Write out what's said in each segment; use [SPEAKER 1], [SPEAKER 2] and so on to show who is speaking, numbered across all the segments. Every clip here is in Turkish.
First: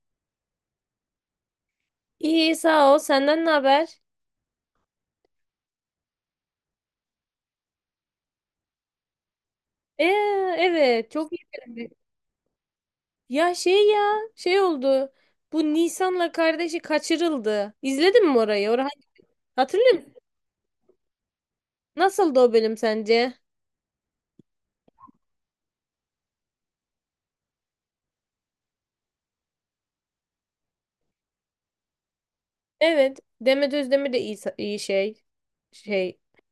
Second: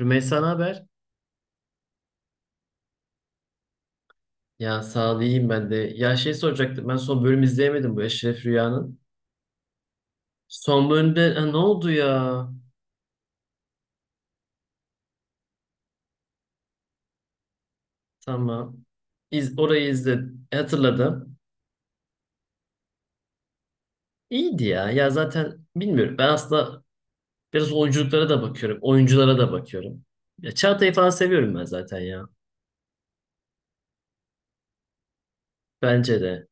[SPEAKER 1] Rümeysa, ne haber?
[SPEAKER 2] İyi sağ ol. Senden ne haber?
[SPEAKER 1] Ya sağ ol, iyiyim ben de. Ya şey, soracaktım, ben son bölüm izleyemedim bu Eşref Rüya'nın.
[SPEAKER 2] Ee,
[SPEAKER 1] Son
[SPEAKER 2] evet çok
[SPEAKER 1] bölümde ha, ne oldu
[SPEAKER 2] iyi.
[SPEAKER 1] ya?
[SPEAKER 2] Ya şey ya şey oldu. Bu Nisan'la kardeşi kaçırıldı. İzledin mi orayı?
[SPEAKER 1] Tamam.
[SPEAKER 2] Orayı
[SPEAKER 1] Orayı
[SPEAKER 2] hatırlıyor musun?
[SPEAKER 1] izledim. Hatırladım.
[SPEAKER 2] Nasıldı o bölüm sence?
[SPEAKER 1] İyiydi ya. Ya zaten bilmiyorum. Ben aslında biraz oyunculuklara da bakıyorum. Oyunculara da bakıyorum. Ya Çağatay'ı falan seviyorum ben zaten ya.
[SPEAKER 2] Evet. Demet Özdemir de iyi, iyi şey. Şey
[SPEAKER 1] Bence de.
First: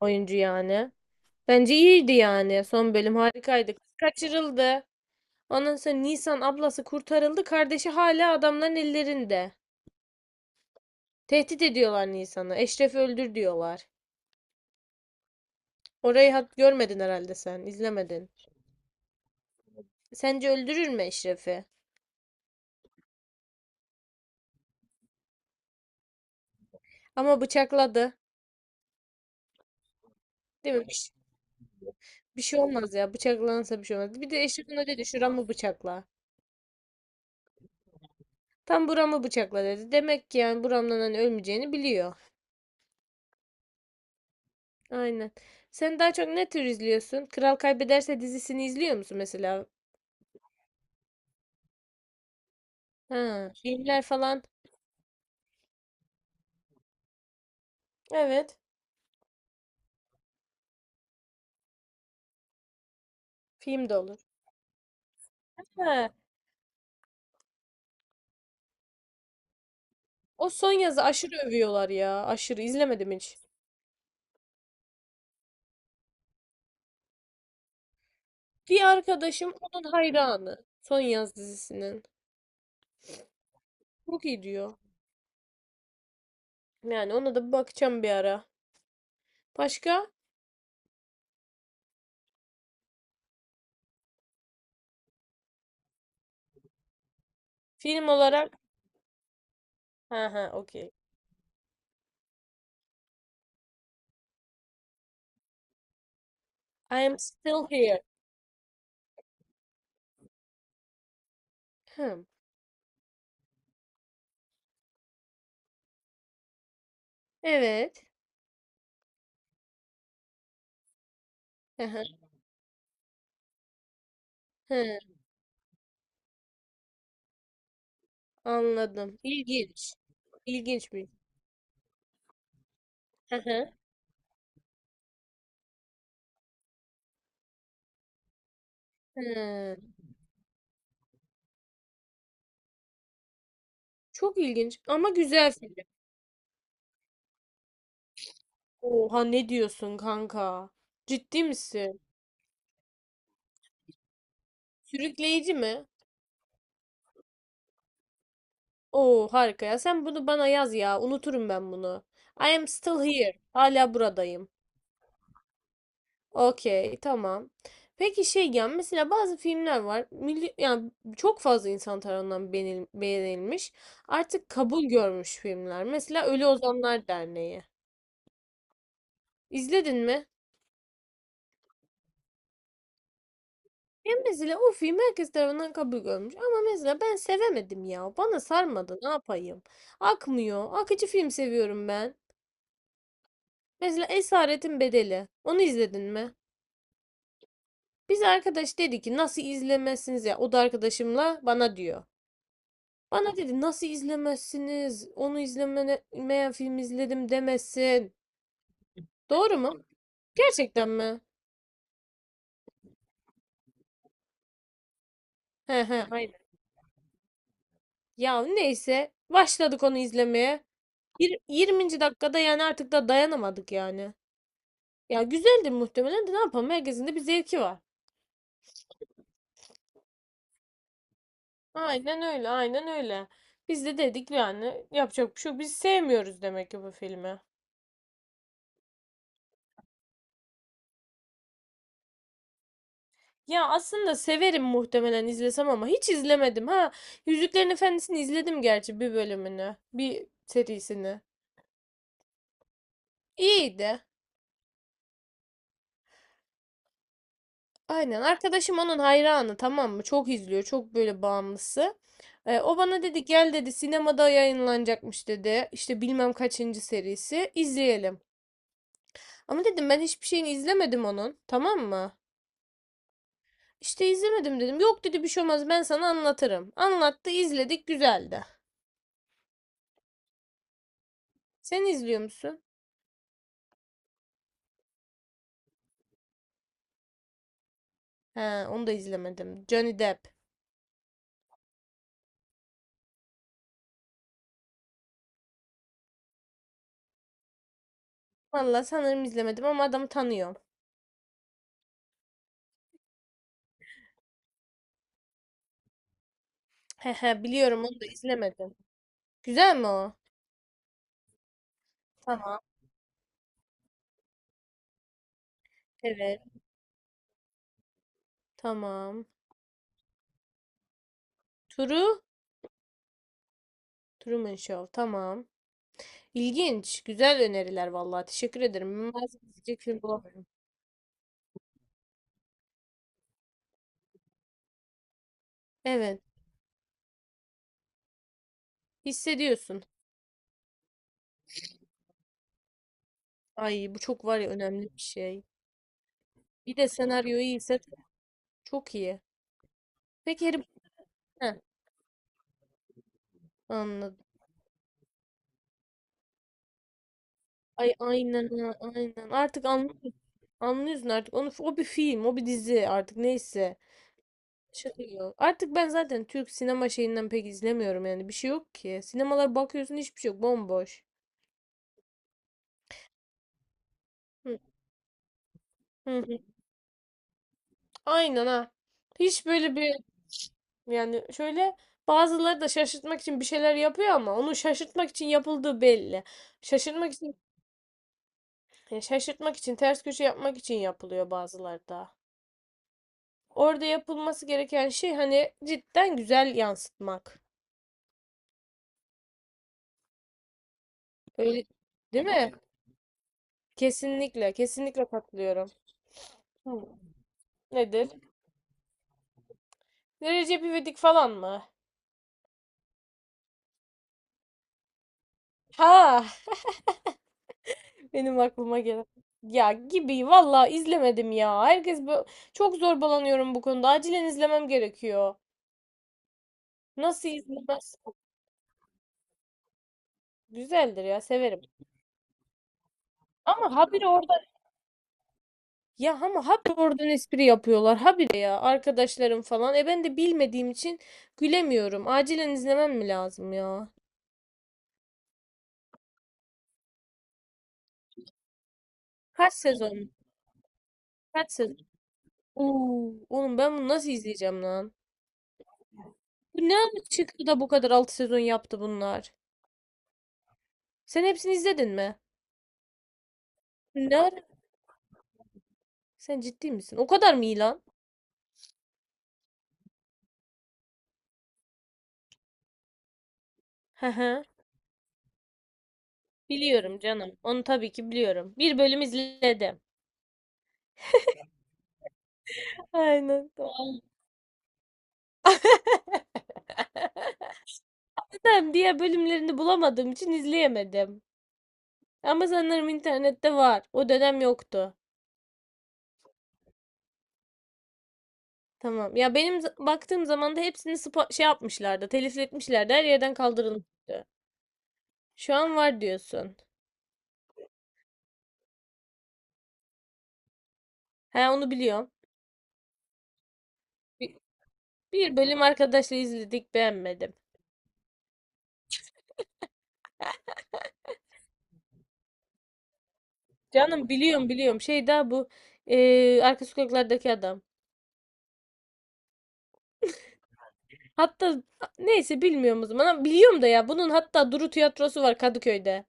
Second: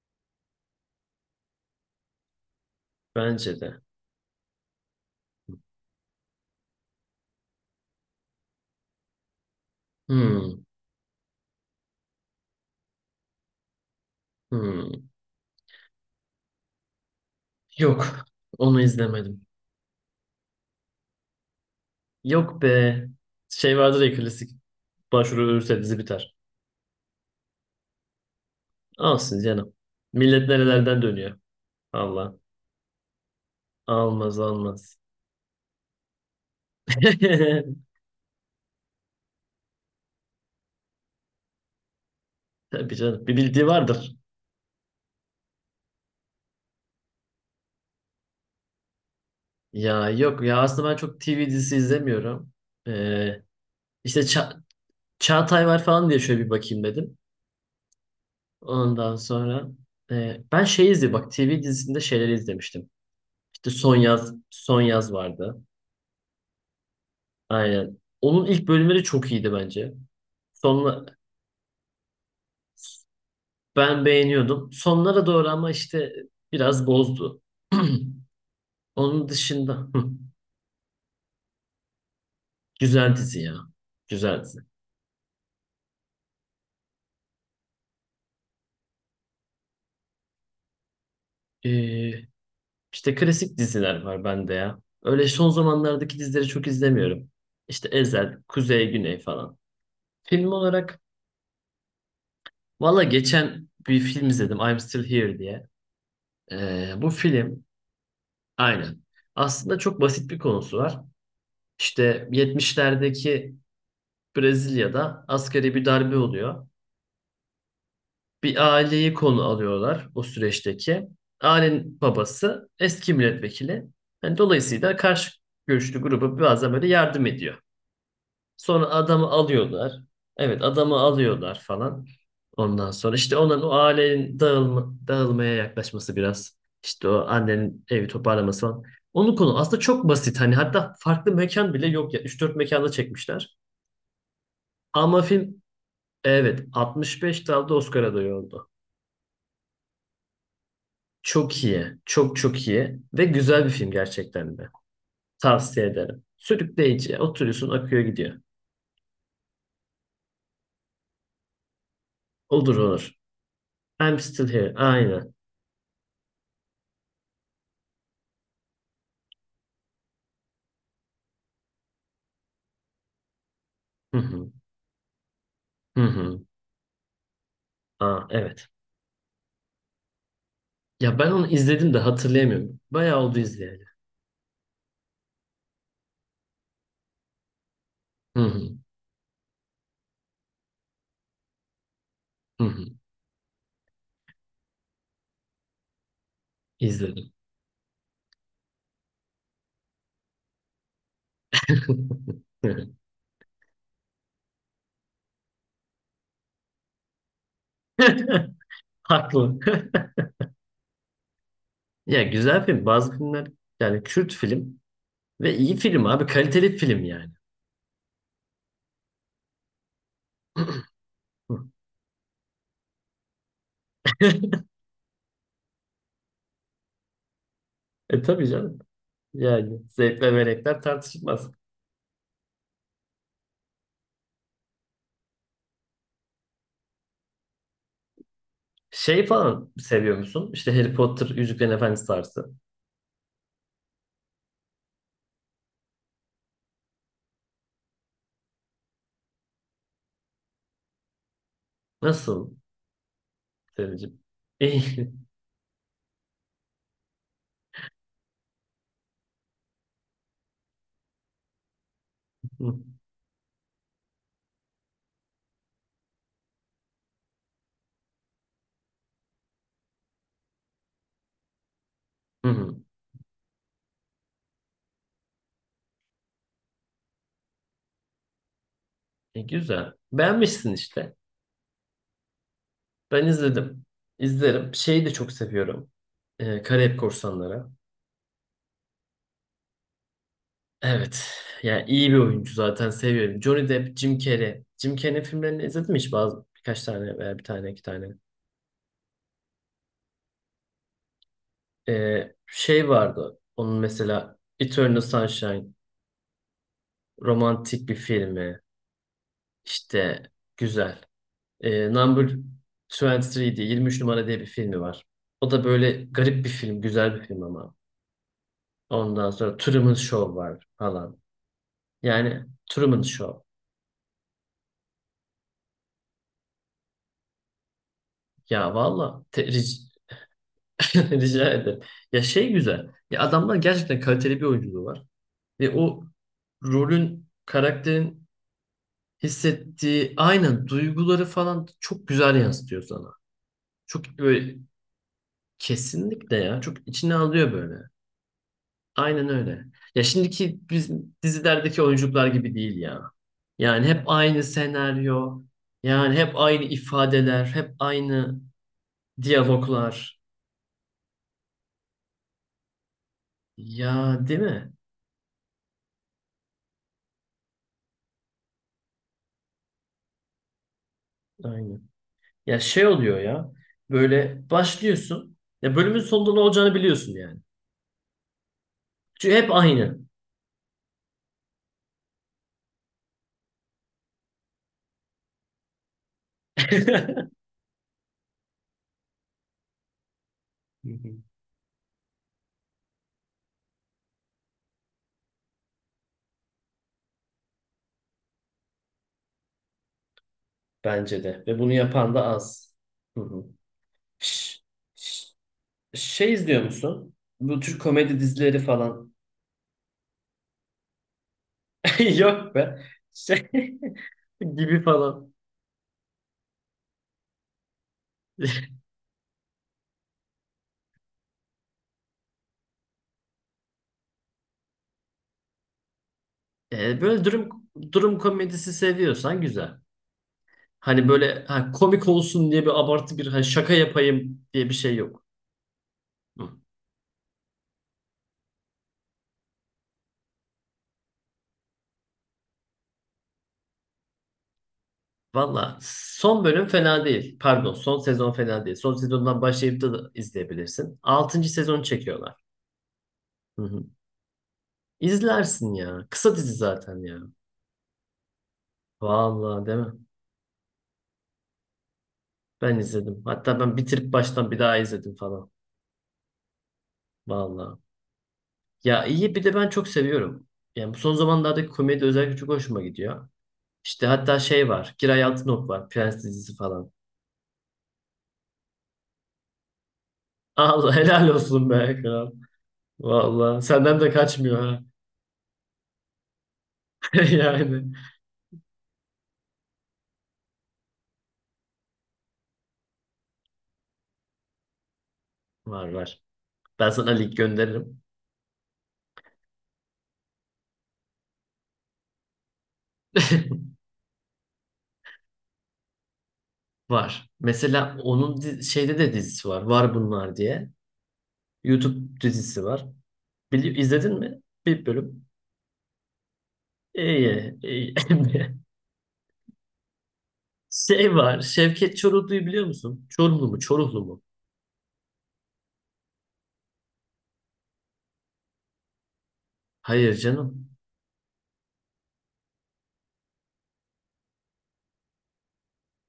[SPEAKER 2] oyuncu yani. Bence iyiydi yani. Son bölüm
[SPEAKER 1] Bence
[SPEAKER 2] harikaydı.
[SPEAKER 1] de.
[SPEAKER 2] Kız kaçırıldı. Ondan sonra Nisan ablası kurtarıldı. Kardeşi hala adamların ellerinde.
[SPEAKER 1] Hmm,
[SPEAKER 2] Tehdit ediyorlar Nisan'ı. Eşref'i öldür diyorlar.
[SPEAKER 1] hmm.
[SPEAKER 2] Orayı hat görmedin herhalde sen,
[SPEAKER 1] Yok.
[SPEAKER 2] izlemedin.
[SPEAKER 1] Onu izlemedim.
[SPEAKER 2] Sence öldürür mü Eşref'i?
[SPEAKER 1] Yok be. Şey vardır ya, klasik. Başvuru ölürse dizi biter.
[SPEAKER 2] Ama bıçakladı.
[SPEAKER 1] Olsun canım. Millet
[SPEAKER 2] Değil mi?
[SPEAKER 1] nerelerden dönüyor. Allah.
[SPEAKER 2] Bir şey olmaz ya. Bıçaklanırsa bir şey olmaz. Bir
[SPEAKER 1] Almaz
[SPEAKER 2] de Eşref'in öyle
[SPEAKER 1] almaz.
[SPEAKER 2] dedi. Şuramı bıçakla. Tam buramı bıçakla dedi. Demek ki yani buramdan hani ölmeyeceğini biliyor.
[SPEAKER 1] Tabii canım. Bir bildiği vardır.
[SPEAKER 2] Aynen. Sen daha çok ne tür izliyorsun? Kral Kaybederse dizisini izliyor musun mesela?
[SPEAKER 1] Ya yok ya, aslında ben çok TV dizisi izlemiyorum. Ee,
[SPEAKER 2] Ha, filmler
[SPEAKER 1] işte
[SPEAKER 2] falan.
[SPEAKER 1] Çağatay var falan diye şöyle bir bakayım dedim.
[SPEAKER 2] Evet.
[SPEAKER 1] Ondan sonra ben şey izledim, bak, TV dizisinde şeyleri izlemiştim. İşte
[SPEAKER 2] Film
[SPEAKER 1] Son
[SPEAKER 2] de olur.
[SPEAKER 1] Yaz, Son Yaz vardı.
[SPEAKER 2] Ha,
[SPEAKER 1] Aynen. Onun ilk bölümleri çok iyiydi bence.
[SPEAKER 2] o son yazı
[SPEAKER 1] Sonla
[SPEAKER 2] aşırı övüyorlar ya. Aşırı izlemedim hiç.
[SPEAKER 1] Ben beğeniyordum. Sonlara doğru ama işte biraz bozdu.
[SPEAKER 2] Bir
[SPEAKER 1] Onun
[SPEAKER 2] arkadaşım
[SPEAKER 1] dışında
[SPEAKER 2] onun hayranı. Son yaz dizisinin.
[SPEAKER 1] güzel dizi ya.
[SPEAKER 2] Çok
[SPEAKER 1] Güzel
[SPEAKER 2] iyi
[SPEAKER 1] dizi.
[SPEAKER 2] diyor. Yani ona da bir bakacağım bir ara. Başka?
[SPEAKER 1] Ee, işte klasik diziler var bende ya. Öyle son zamanlardaki dizileri çok izlemiyorum. İşte
[SPEAKER 2] Film
[SPEAKER 1] Ezel,
[SPEAKER 2] olarak.
[SPEAKER 1] Kuzey, Güney falan.
[SPEAKER 2] Ha ha
[SPEAKER 1] Film
[SPEAKER 2] okey.
[SPEAKER 1] olarak valla, geçen bir film izledim, I'm Still Here diye.
[SPEAKER 2] I
[SPEAKER 1] Bu
[SPEAKER 2] am
[SPEAKER 1] film,
[SPEAKER 2] still here.
[SPEAKER 1] aynen. Aslında çok basit bir konusu var.
[SPEAKER 2] Hmm.
[SPEAKER 1] İşte 70'lerdeki Brezilya'da asgari bir darbe oluyor.
[SPEAKER 2] Evet.
[SPEAKER 1] Bir aileyi konu alıyorlar, o süreçteki.
[SPEAKER 2] Hı
[SPEAKER 1] Ailenin
[SPEAKER 2] hı.
[SPEAKER 1] babası eski milletvekili. Yani dolayısıyla
[SPEAKER 2] Hı,
[SPEAKER 1] karşı görüşlü gruba bazen böyle yardım ediyor. Sonra
[SPEAKER 2] anladım.
[SPEAKER 1] adamı alıyorlar.
[SPEAKER 2] İlginç.
[SPEAKER 1] Evet,
[SPEAKER 2] İlginç
[SPEAKER 1] adamı
[SPEAKER 2] bir.
[SPEAKER 1] alıyorlar falan. Ondan sonra işte
[SPEAKER 2] Hı
[SPEAKER 1] onların, o
[SPEAKER 2] hı.
[SPEAKER 1] ailenin dağılmaya yaklaşması biraz. İşte o annenin evi toparlaması falan. Onun konu
[SPEAKER 2] Hı.
[SPEAKER 1] aslında çok basit. Hani hatta farklı mekan bile yok ya. Üç dört mekanda çekmişler.
[SPEAKER 2] Çok ilginç ama
[SPEAKER 1] Ama
[SPEAKER 2] güzel
[SPEAKER 1] film,
[SPEAKER 2] film.
[SPEAKER 1] evet, 65 dalda Oscar adayı oldu.
[SPEAKER 2] Oha ne diyorsun kanka? Ciddi
[SPEAKER 1] Çok iyi.
[SPEAKER 2] misin?
[SPEAKER 1] Çok çok iyi. Ve güzel bir film gerçekten de.
[SPEAKER 2] Sürükleyici mi?
[SPEAKER 1] Tavsiye ederim. Sürükleyici. Oturuyorsun, akıyor gidiyor.
[SPEAKER 2] Oo harika ya. Sen bunu bana yaz ya. Unuturum ben bunu. I am
[SPEAKER 1] Olur
[SPEAKER 2] still
[SPEAKER 1] olur.
[SPEAKER 2] here. Hala
[SPEAKER 1] I'm still
[SPEAKER 2] buradayım.
[SPEAKER 1] here. Aynen.
[SPEAKER 2] Okey, tamam. Peki şey ya mesela bazı filmler var. Milli, yani çok fazla insan tarafından beğenilmiş.
[SPEAKER 1] Hı
[SPEAKER 2] Artık
[SPEAKER 1] hı.
[SPEAKER 2] kabul görmüş filmler.
[SPEAKER 1] Hı
[SPEAKER 2] Mesela
[SPEAKER 1] hı.
[SPEAKER 2] Ölü Ozanlar Derneği.
[SPEAKER 1] Aa, evet.
[SPEAKER 2] İzledin mi?
[SPEAKER 1] Ya ben onu izledim de hatırlayamıyorum. Bayağı oldu izleyeli.
[SPEAKER 2] Ya mesela o film herkes tarafından kabul görmüş. Ama mesela ben sevemedim ya.
[SPEAKER 1] Hı
[SPEAKER 2] Bana
[SPEAKER 1] hı.
[SPEAKER 2] sarmadı. Ne yapayım? Akmıyor. Akıcı film seviyorum ben.
[SPEAKER 1] Hı hı.
[SPEAKER 2] Mesela Esaretin Bedeli. Onu izledin mi?
[SPEAKER 1] İzledim.
[SPEAKER 2] Biz arkadaş dedi ki nasıl izlemezsiniz ya? O da arkadaşımla bana diyor. Bana dedi nasıl izlemezsiniz? Onu izlemeyen film izledim demesin.
[SPEAKER 1] Haklı.
[SPEAKER 2] Doğru mu? Gerçekten mi?
[SPEAKER 1] Ya güzel film. Bazı filmler, yani Kürt film ve
[SPEAKER 2] He
[SPEAKER 1] iyi
[SPEAKER 2] he
[SPEAKER 1] film abi.
[SPEAKER 2] aynen.
[SPEAKER 1] Kaliteli film yani.
[SPEAKER 2] Ya neyse başladık onu izlemeye. 20. dakikada yani artık da dayanamadık yani. Ya güzeldi muhtemelen de ne yapalım herkesin de bir zevki var.
[SPEAKER 1] E tabii canım. Yani zevkler ve renkler tartışılmaz.
[SPEAKER 2] Aynen öyle, aynen öyle. Biz de dedik yani yapacak bir şey yok. Biz sevmiyoruz demek ki bu filmi.
[SPEAKER 1] Şey falan seviyor musun? İşte Harry Potter, Yüzüklerin Efendisi tarzı.
[SPEAKER 2] Ya aslında severim muhtemelen izlesem ama hiç izlemedim ha. Yüzüklerin Efendisi'ni izledim gerçi bir bölümünü, bir serisini.
[SPEAKER 1] Nasıl
[SPEAKER 2] İyiydi.
[SPEAKER 1] Selin'cim? İyi.
[SPEAKER 2] Aynen. Arkadaşım onun hayranı tamam mı? Çok izliyor. Çok böyle bağımlısı. O bana dedi gel dedi sinemada yayınlanacakmış dedi. İşte bilmem kaçıncı serisi. İzleyelim. Ama dedim ben hiçbir şeyini izlemedim onun. Tamam mı?
[SPEAKER 1] Hı hı.
[SPEAKER 2] İşte izlemedim dedim. Yok dedi bir şey olmaz ben sana anlatırım. Anlattı izledik güzeldi.
[SPEAKER 1] E, güzel. Beğenmişsin işte.
[SPEAKER 2] Sen izliyor musun?
[SPEAKER 1] Ben izledim. İzlerim. Şeyi de çok seviyorum. Karayip Korsanları.
[SPEAKER 2] He, onu da izlemedim. Johnny Depp.
[SPEAKER 1] Evet. Yani iyi bir oyuncu, zaten seviyorum. Johnny Depp, Jim Carrey. Jim Carrey'in filmlerini izledin mi hiç? Bazı birkaç tane, veya bir tane iki tane.
[SPEAKER 2] Vallahi sanırım izlemedim ama adamı tanıyorum.
[SPEAKER 1] Şey vardı. Onun mesela Eternal Sunshine.
[SPEAKER 2] He he biliyorum
[SPEAKER 1] Romantik bir
[SPEAKER 2] onu da
[SPEAKER 1] filmi.
[SPEAKER 2] izlemedim. Güzel mi o?
[SPEAKER 1] İşte güzel. E, Number
[SPEAKER 2] Tamam.
[SPEAKER 1] 23 diye, 23 numara diye bir filmi var. O da böyle
[SPEAKER 2] Evet.
[SPEAKER 1] garip bir film, güzel bir film ama.
[SPEAKER 2] Tamam.
[SPEAKER 1] Ondan sonra Truman Show var falan.
[SPEAKER 2] Turu?
[SPEAKER 1] Yani Truman Show.
[SPEAKER 2] Truman Show. Tamam. İlginç. Güzel öneriler vallahi. Teşekkür
[SPEAKER 1] Ya
[SPEAKER 2] ederim.
[SPEAKER 1] valla te-
[SPEAKER 2] Maalesef izleyecek
[SPEAKER 1] ric-
[SPEAKER 2] film bulamıyorum.
[SPEAKER 1] Rica ederim. Ya şey, güzel. Ya adamlar gerçekten kaliteli bir oyunculuğu var. Ve o
[SPEAKER 2] Evet.
[SPEAKER 1] rolün, karakterin
[SPEAKER 2] Hissediyorsun.
[SPEAKER 1] hissettiği aynen duyguları falan çok güzel yansıtıyor sana.
[SPEAKER 2] Ay bu
[SPEAKER 1] Çok
[SPEAKER 2] çok var ya
[SPEAKER 1] böyle,
[SPEAKER 2] önemli bir şey.
[SPEAKER 1] kesinlikle ya.
[SPEAKER 2] Bir
[SPEAKER 1] Çok
[SPEAKER 2] de
[SPEAKER 1] içine
[SPEAKER 2] senaryo
[SPEAKER 1] alıyor
[SPEAKER 2] iyiyse
[SPEAKER 1] böyle.
[SPEAKER 2] çok iyi.
[SPEAKER 1] Aynen öyle. Ya
[SPEAKER 2] Peki
[SPEAKER 1] şimdiki
[SPEAKER 2] Harry.
[SPEAKER 1] biz
[SPEAKER 2] Heh,
[SPEAKER 1] dizilerdeki oyuncular gibi değil ya. Yani hep
[SPEAKER 2] anladım.
[SPEAKER 1] aynı senaryo, yani hep aynı ifadeler, hep
[SPEAKER 2] Ay
[SPEAKER 1] aynı
[SPEAKER 2] aynen ha, aynen. Artık anlıyorum.
[SPEAKER 1] diyaloglar.
[SPEAKER 2] Anlıyorsun artık. Onu, o bir film, o bir dizi artık neyse.
[SPEAKER 1] Ya değil mi?
[SPEAKER 2] Şaka gibi. Artık ben zaten Türk sinema şeyinden pek izlemiyorum yani. Bir şey yok ki. Sinemalara bakıyorsun hiçbir şey yok. Bomboş.
[SPEAKER 1] Aynen. Ya şey oluyor ya. Böyle
[SPEAKER 2] Hı,
[SPEAKER 1] başlıyorsun. Ya bölümün
[SPEAKER 2] hı,
[SPEAKER 1] sonunda
[SPEAKER 2] hı.
[SPEAKER 1] ne olacağını biliyorsun yani.
[SPEAKER 2] Aynen ha.
[SPEAKER 1] Çünkü
[SPEAKER 2] Hiç
[SPEAKER 1] hep
[SPEAKER 2] böyle bir,
[SPEAKER 1] aynı.
[SPEAKER 2] yani şöyle, bazıları da şaşırtmak için bir şeyler yapıyor ama onu şaşırtmak için yapıldığı belli. Şaşırtmak için, ya şaşırtmak için ters köşe yapmak için
[SPEAKER 1] Hı hı.
[SPEAKER 2] yapılıyor bazıları da. Orada yapılması gereken şey hani cidden güzel yansıtmak.
[SPEAKER 1] Bence de. Ve
[SPEAKER 2] Öyle
[SPEAKER 1] bunu yapan da
[SPEAKER 2] değil mi?
[SPEAKER 1] az. Hı hı.
[SPEAKER 2] Kesinlikle,
[SPEAKER 1] Ş-
[SPEAKER 2] kesinlikle
[SPEAKER 1] ş-
[SPEAKER 2] katılıyorum.
[SPEAKER 1] Şey izliyor
[SPEAKER 2] Hı.
[SPEAKER 1] musun? Bu Türk
[SPEAKER 2] Nedir?
[SPEAKER 1] komedi dizileri falan.
[SPEAKER 2] Ne Recep İvedik falan mı?
[SPEAKER 1] Yok be. Şey, gibi falan.
[SPEAKER 2] Ha, benim aklıma gelen. Ya gibi valla izlemedim ya. Herkes bu çok zorbalanıyorum bu konuda. Acilen izlemem gerekiyor.
[SPEAKER 1] Böyle
[SPEAKER 2] Nasıl izlemez?
[SPEAKER 1] durum komedisi seviyorsan güzel.
[SPEAKER 2] Güzeldir
[SPEAKER 1] Hani
[SPEAKER 2] ya
[SPEAKER 1] böyle
[SPEAKER 2] severim.
[SPEAKER 1] ha, komik olsun diye bir abartı, bir ha, şaka
[SPEAKER 2] Ama habire orada,
[SPEAKER 1] yapayım diye bir şey yok.
[SPEAKER 2] ya ama
[SPEAKER 1] Hı.
[SPEAKER 2] habire oradan espri yapıyorlar. Habire ya arkadaşlarım falan. E ben de bilmediğim için gülemiyorum. Acilen izlemem mi lazım ya?
[SPEAKER 1] Valla son bölüm fena değil. Pardon, son sezon fena değil. Son sezondan
[SPEAKER 2] Kaç
[SPEAKER 1] başlayıp da
[SPEAKER 2] sezon?
[SPEAKER 1] izleyebilirsin. Altıncı
[SPEAKER 2] Kaç sezon?
[SPEAKER 1] sezon çekiyorlar.
[SPEAKER 2] Oo, oğlum
[SPEAKER 1] Hı
[SPEAKER 2] ben
[SPEAKER 1] hı.
[SPEAKER 2] bunu nasıl izleyeceğim lan?
[SPEAKER 1] İzlersin ya. Kısa dizi
[SPEAKER 2] Bu ne
[SPEAKER 1] zaten
[SPEAKER 2] ara
[SPEAKER 1] ya.
[SPEAKER 2] çıktı da bu kadar 6 sezon yaptı bunlar?
[SPEAKER 1] Valla değil mi?
[SPEAKER 2] Sen hepsini izledin mi?
[SPEAKER 1] Ben izledim. Hatta ben bitirip
[SPEAKER 2] Ne
[SPEAKER 1] baştan bir daha izledim falan.
[SPEAKER 2] Sen ciddi misin? O kadar mı iyi
[SPEAKER 1] Valla.
[SPEAKER 2] lan?
[SPEAKER 1] Ya iyi, bir de ben çok seviyorum. Yani bu son zamanlardaki komedi özellikle çok hoşuma gidiyor. İşte
[SPEAKER 2] Hı
[SPEAKER 1] hatta
[SPEAKER 2] hı.
[SPEAKER 1] şey var. Giray Altınok var. Prens dizisi falan.
[SPEAKER 2] Biliyorum canım. Onu tabii ki biliyorum. Bir bölüm izledim.
[SPEAKER 1] Allah helal olsun be kral.
[SPEAKER 2] Aynen.
[SPEAKER 1] Vallahi senden
[SPEAKER 2] Tamam.
[SPEAKER 1] de kaçmıyor ha. Yani
[SPEAKER 2] Neden? Diğer bölümlerini bulamadığım için izleyemedim. Ama sanırım internette var. O dönem yoktu.
[SPEAKER 1] var var. Ben sana link gönderirim.
[SPEAKER 2] Tamam. Ya benim baktığım zaman da hepsini şey yapmışlardı. Telif etmişlerdi. Her yerden kaldırılmıştı. Şu an var diyorsun.
[SPEAKER 1] Var. Mesela onun şeyde de dizisi var. Var bunlar diye.
[SPEAKER 2] He onu biliyorum.
[SPEAKER 1] YouTube dizisi var. Bili izledin
[SPEAKER 2] Bi-
[SPEAKER 1] mi? Bir bölüm.
[SPEAKER 2] Bir bölüm arkadaşla izledik beğenmedim.
[SPEAKER 1] İyi, iyi. Şey var. Şevket Çoruhlu'yu biliyor musun? Çorumlu mu? Çoruhlu
[SPEAKER 2] Canım
[SPEAKER 1] mu?
[SPEAKER 2] biliyorum, biliyorum. Şey daha bu arka sokaklardaki adam.
[SPEAKER 1] Hayır canım.
[SPEAKER 2] Hatta neyse bilmiyorum o zaman. Ama biliyorum da ya bunun hatta Duru tiyatrosu var Kadıköy'de.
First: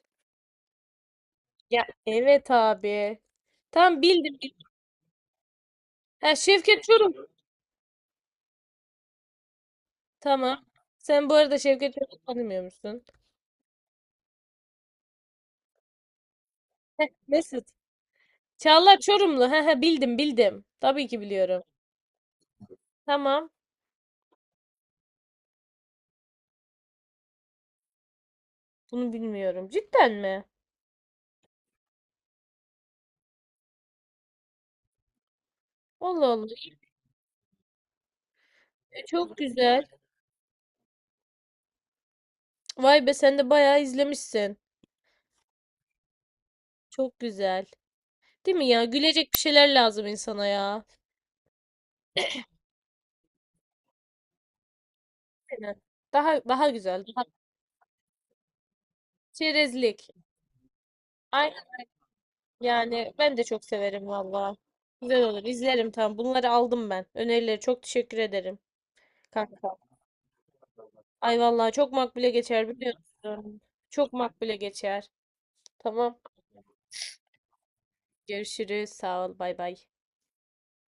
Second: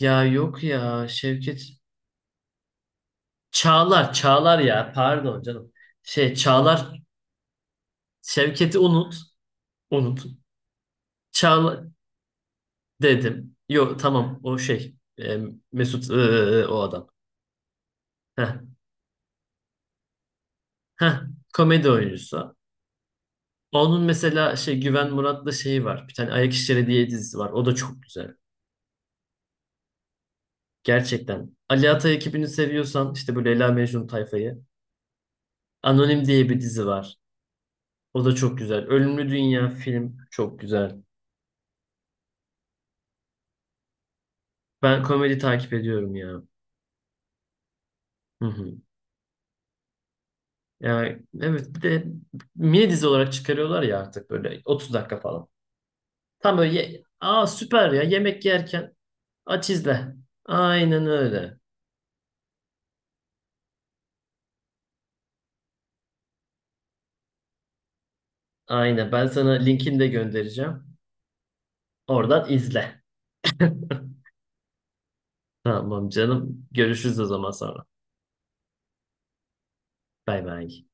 [SPEAKER 1] Ya yok ya Şevket.
[SPEAKER 2] Ya evet abi. Tam
[SPEAKER 1] Çağlar,
[SPEAKER 2] bildim,
[SPEAKER 1] Çağlar
[SPEAKER 2] bildim.
[SPEAKER 1] ya. Pardon canım. Şey
[SPEAKER 2] Ha Şevket
[SPEAKER 1] Çağlar,
[SPEAKER 2] Çoruh.
[SPEAKER 1] Şevket'i unut. Unut.
[SPEAKER 2] Tamam. Sen bu arada
[SPEAKER 1] Çağlar
[SPEAKER 2] Şevket Çoruh'u tanımıyor musun?
[SPEAKER 1] dedim. Yok tamam, o şey. e, Mesut, o adam.
[SPEAKER 2] Heh, Mesut.
[SPEAKER 1] Heh.
[SPEAKER 2] Çağlar Çorumlu. He he bildim, bildim. Tabii
[SPEAKER 1] Heh.
[SPEAKER 2] ki biliyorum.
[SPEAKER 1] Komedi oyuncusu.
[SPEAKER 2] Tamam.
[SPEAKER 1] Onun mesela şey Güven Murat'la şeyi var. Bir tane Ayak İşleri diye dizisi var. O da çok güzel.
[SPEAKER 2] Bunu bilmiyorum. Cidden mi?
[SPEAKER 1] Gerçekten. Ali Atay ekibini seviyorsan, işte böyle Leyla Mecnun tayfayı. Anonim
[SPEAKER 2] Allah
[SPEAKER 1] diye
[SPEAKER 2] Allah.
[SPEAKER 1] bir dizi var. O da çok güzel.
[SPEAKER 2] E,
[SPEAKER 1] Ölümlü
[SPEAKER 2] çok
[SPEAKER 1] Dünya
[SPEAKER 2] güzel.
[SPEAKER 1] film çok güzel.
[SPEAKER 2] Vay be sen de bayağı izlemişsin.
[SPEAKER 1] Ben komedi takip ediyorum ya.
[SPEAKER 2] Çok güzel.
[SPEAKER 1] Hı
[SPEAKER 2] Değil mi
[SPEAKER 1] hı.
[SPEAKER 2] ya? Gülecek bir şeyler lazım insana ya.
[SPEAKER 1] Yani evet, bir de mini dizi olarak çıkarıyorlar ya artık, böyle 30 dakika falan.
[SPEAKER 2] Aynen. Daha
[SPEAKER 1] Tam
[SPEAKER 2] daha
[SPEAKER 1] böyle.
[SPEAKER 2] güzel. Daha
[SPEAKER 1] Aa, süper ya, yemek yerken aç
[SPEAKER 2] çerezlik.
[SPEAKER 1] izle. Aynen
[SPEAKER 2] Ay
[SPEAKER 1] öyle.
[SPEAKER 2] yani ben de çok severim valla. Güzel olur. İzlerim tamam. Bunları aldım ben. Önerileri çok teşekkür ederim
[SPEAKER 1] Aynen, ben sana
[SPEAKER 2] kanka.
[SPEAKER 1] linkini de göndereceğim.
[SPEAKER 2] Ay vallahi çok makbule
[SPEAKER 1] Oradan
[SPEAKER 2] geçer
[SPEAKER 1] izle.
[SPEAKER 2] biliyorsun. Çok makbule geçer.
[SPEAKER 1] Tamam
[SPEAKER 2] Tamam.
[SPEAKER 1] canım. Görüşürüz o zaman sonra.
[SPEAKER 2] Görüşürüz. Sağ ol. Bay bay.
[SPEAKER 1] Bay bay.